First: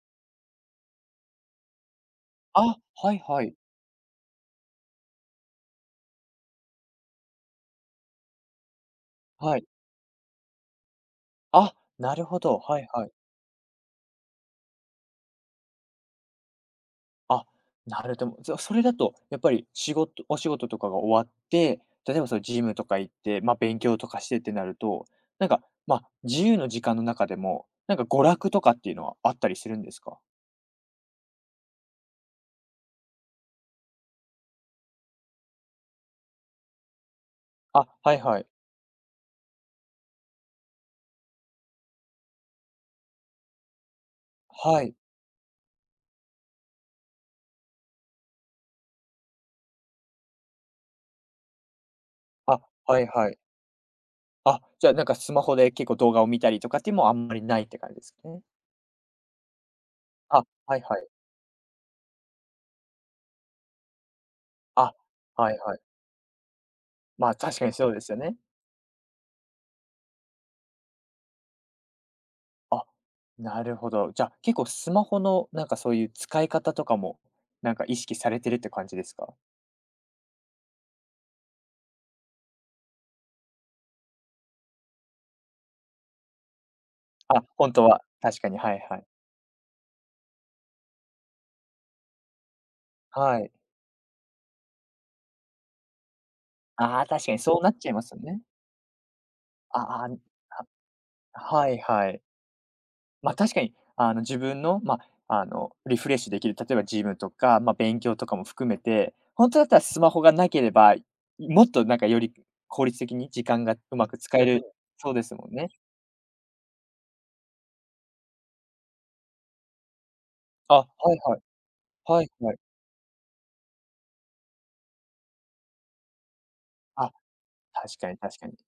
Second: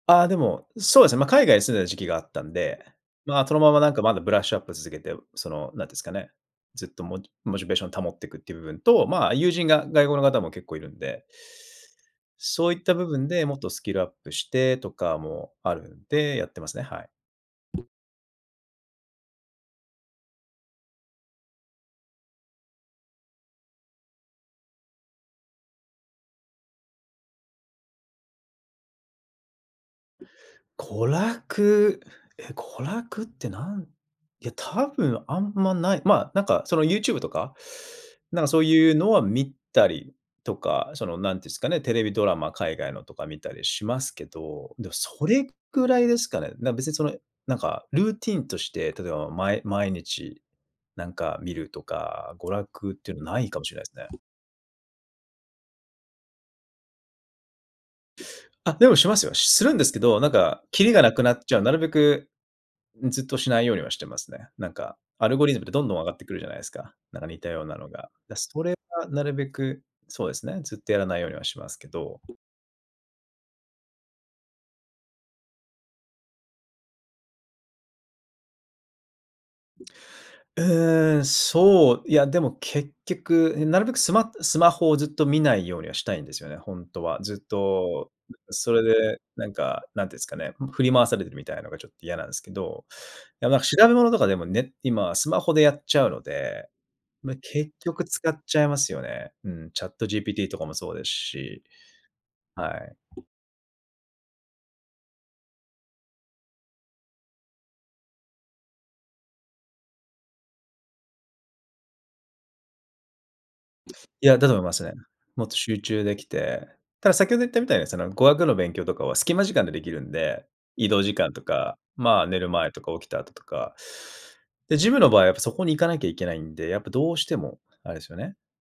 ああ、でも、そうですね、ま、海外に住んでた時期があったんあ、で、はいはま、そい。のままなんかまだブラッシュアップ続けて、その、何ていうんすかね、ずっとモチモチベーションを保っていくっていう部分と、ま、友はい。人が外国の方も結構いるんで。あ、なるほど、そうはいっいた部はい。分で、もっとスキルアップしてとかもあるんで、やってますね、はい。あ、なるども、じゃ、それだと、やっぱり仕事お仕事とかが終わって、例えばそのジムとか行って、ま、勉強とかしてってなると、何か、ま、自由の時間の中でも、何か娯楽とかっていうのはあったりするんですか？娯楽、え、娯楽ってなんいや、多分あんまない。ま、何かその YouTube とか、あ、はいはなんい。かそういうのは見たりとか、その、何ていうんすかね、テレビドラマ、海外のとか見たりしますけど、はでもい。それ位ですかね。なん別にその、何かルーティーンとして、例えばまい毎日なんか見るとか、娯あ、楽っはいていうのははい。ないかもしれないすね。あ、じゃあ、なんかスマホで結構動画を見たりとかっていうもあんまりないって感じすね。あ、でもしますよ。するんですけど、何あ、かはいキリはがい。なくなっちゃう、なるべく、うん、ずっとしないようにはしてますね。何あ、かアルゴはリいズムってはい。どんどん上がってくるじゃないですか、なんかま、似た確よかうになそのうでが。すよね。だ、それはなるべく、そうですね、ずっとやらないようにはしますけど。あ、なるほど。じゃ、結構スマホの何かそういう使い方とかも、何か意識されてるって感じですか？うーん、そう、いやでも結局、いなるべくスマスマホをずっと見ないようにはしたいんですよね、ほんとは、ずあ、っ本当は、と、う確かに、そはいれはい。でなんか、なんて言うんすかね、ふん、振り回されてるみたいなのがちょっと嫌なんすけど、はいや、い。ま、調べ物とかでもね、今はスマホでやっちゃうので、ああ、確かまあ、にそうな結っちゃいま局すよ使っね。ちゃいますよね、うん、あ、ああ、ん、ChatGPT とかはもそうですし。はいはい。はい。ま、確かに、あの、自分の、ま、あの、リフレッシュできる、例えばジムとか、ま、勉強とかも含めて、本当だったらスマホがなければ、もっとなんかより効率的に時間が上手くいや、使えだと思るいますね。そうですもっもとんね。集中できて、ただ先ほど言ったみたいに、その語学の勉強とかはスキマ時間でできるんで、あ、は移動時い間はとい。か、まはあ、い、寝るはい。前とか起きた後とか。でジムの場合はやっぱそこに行かなきゃいけないんで、やっぱどあ、うしても、あ確れすかよに、ね。確かに。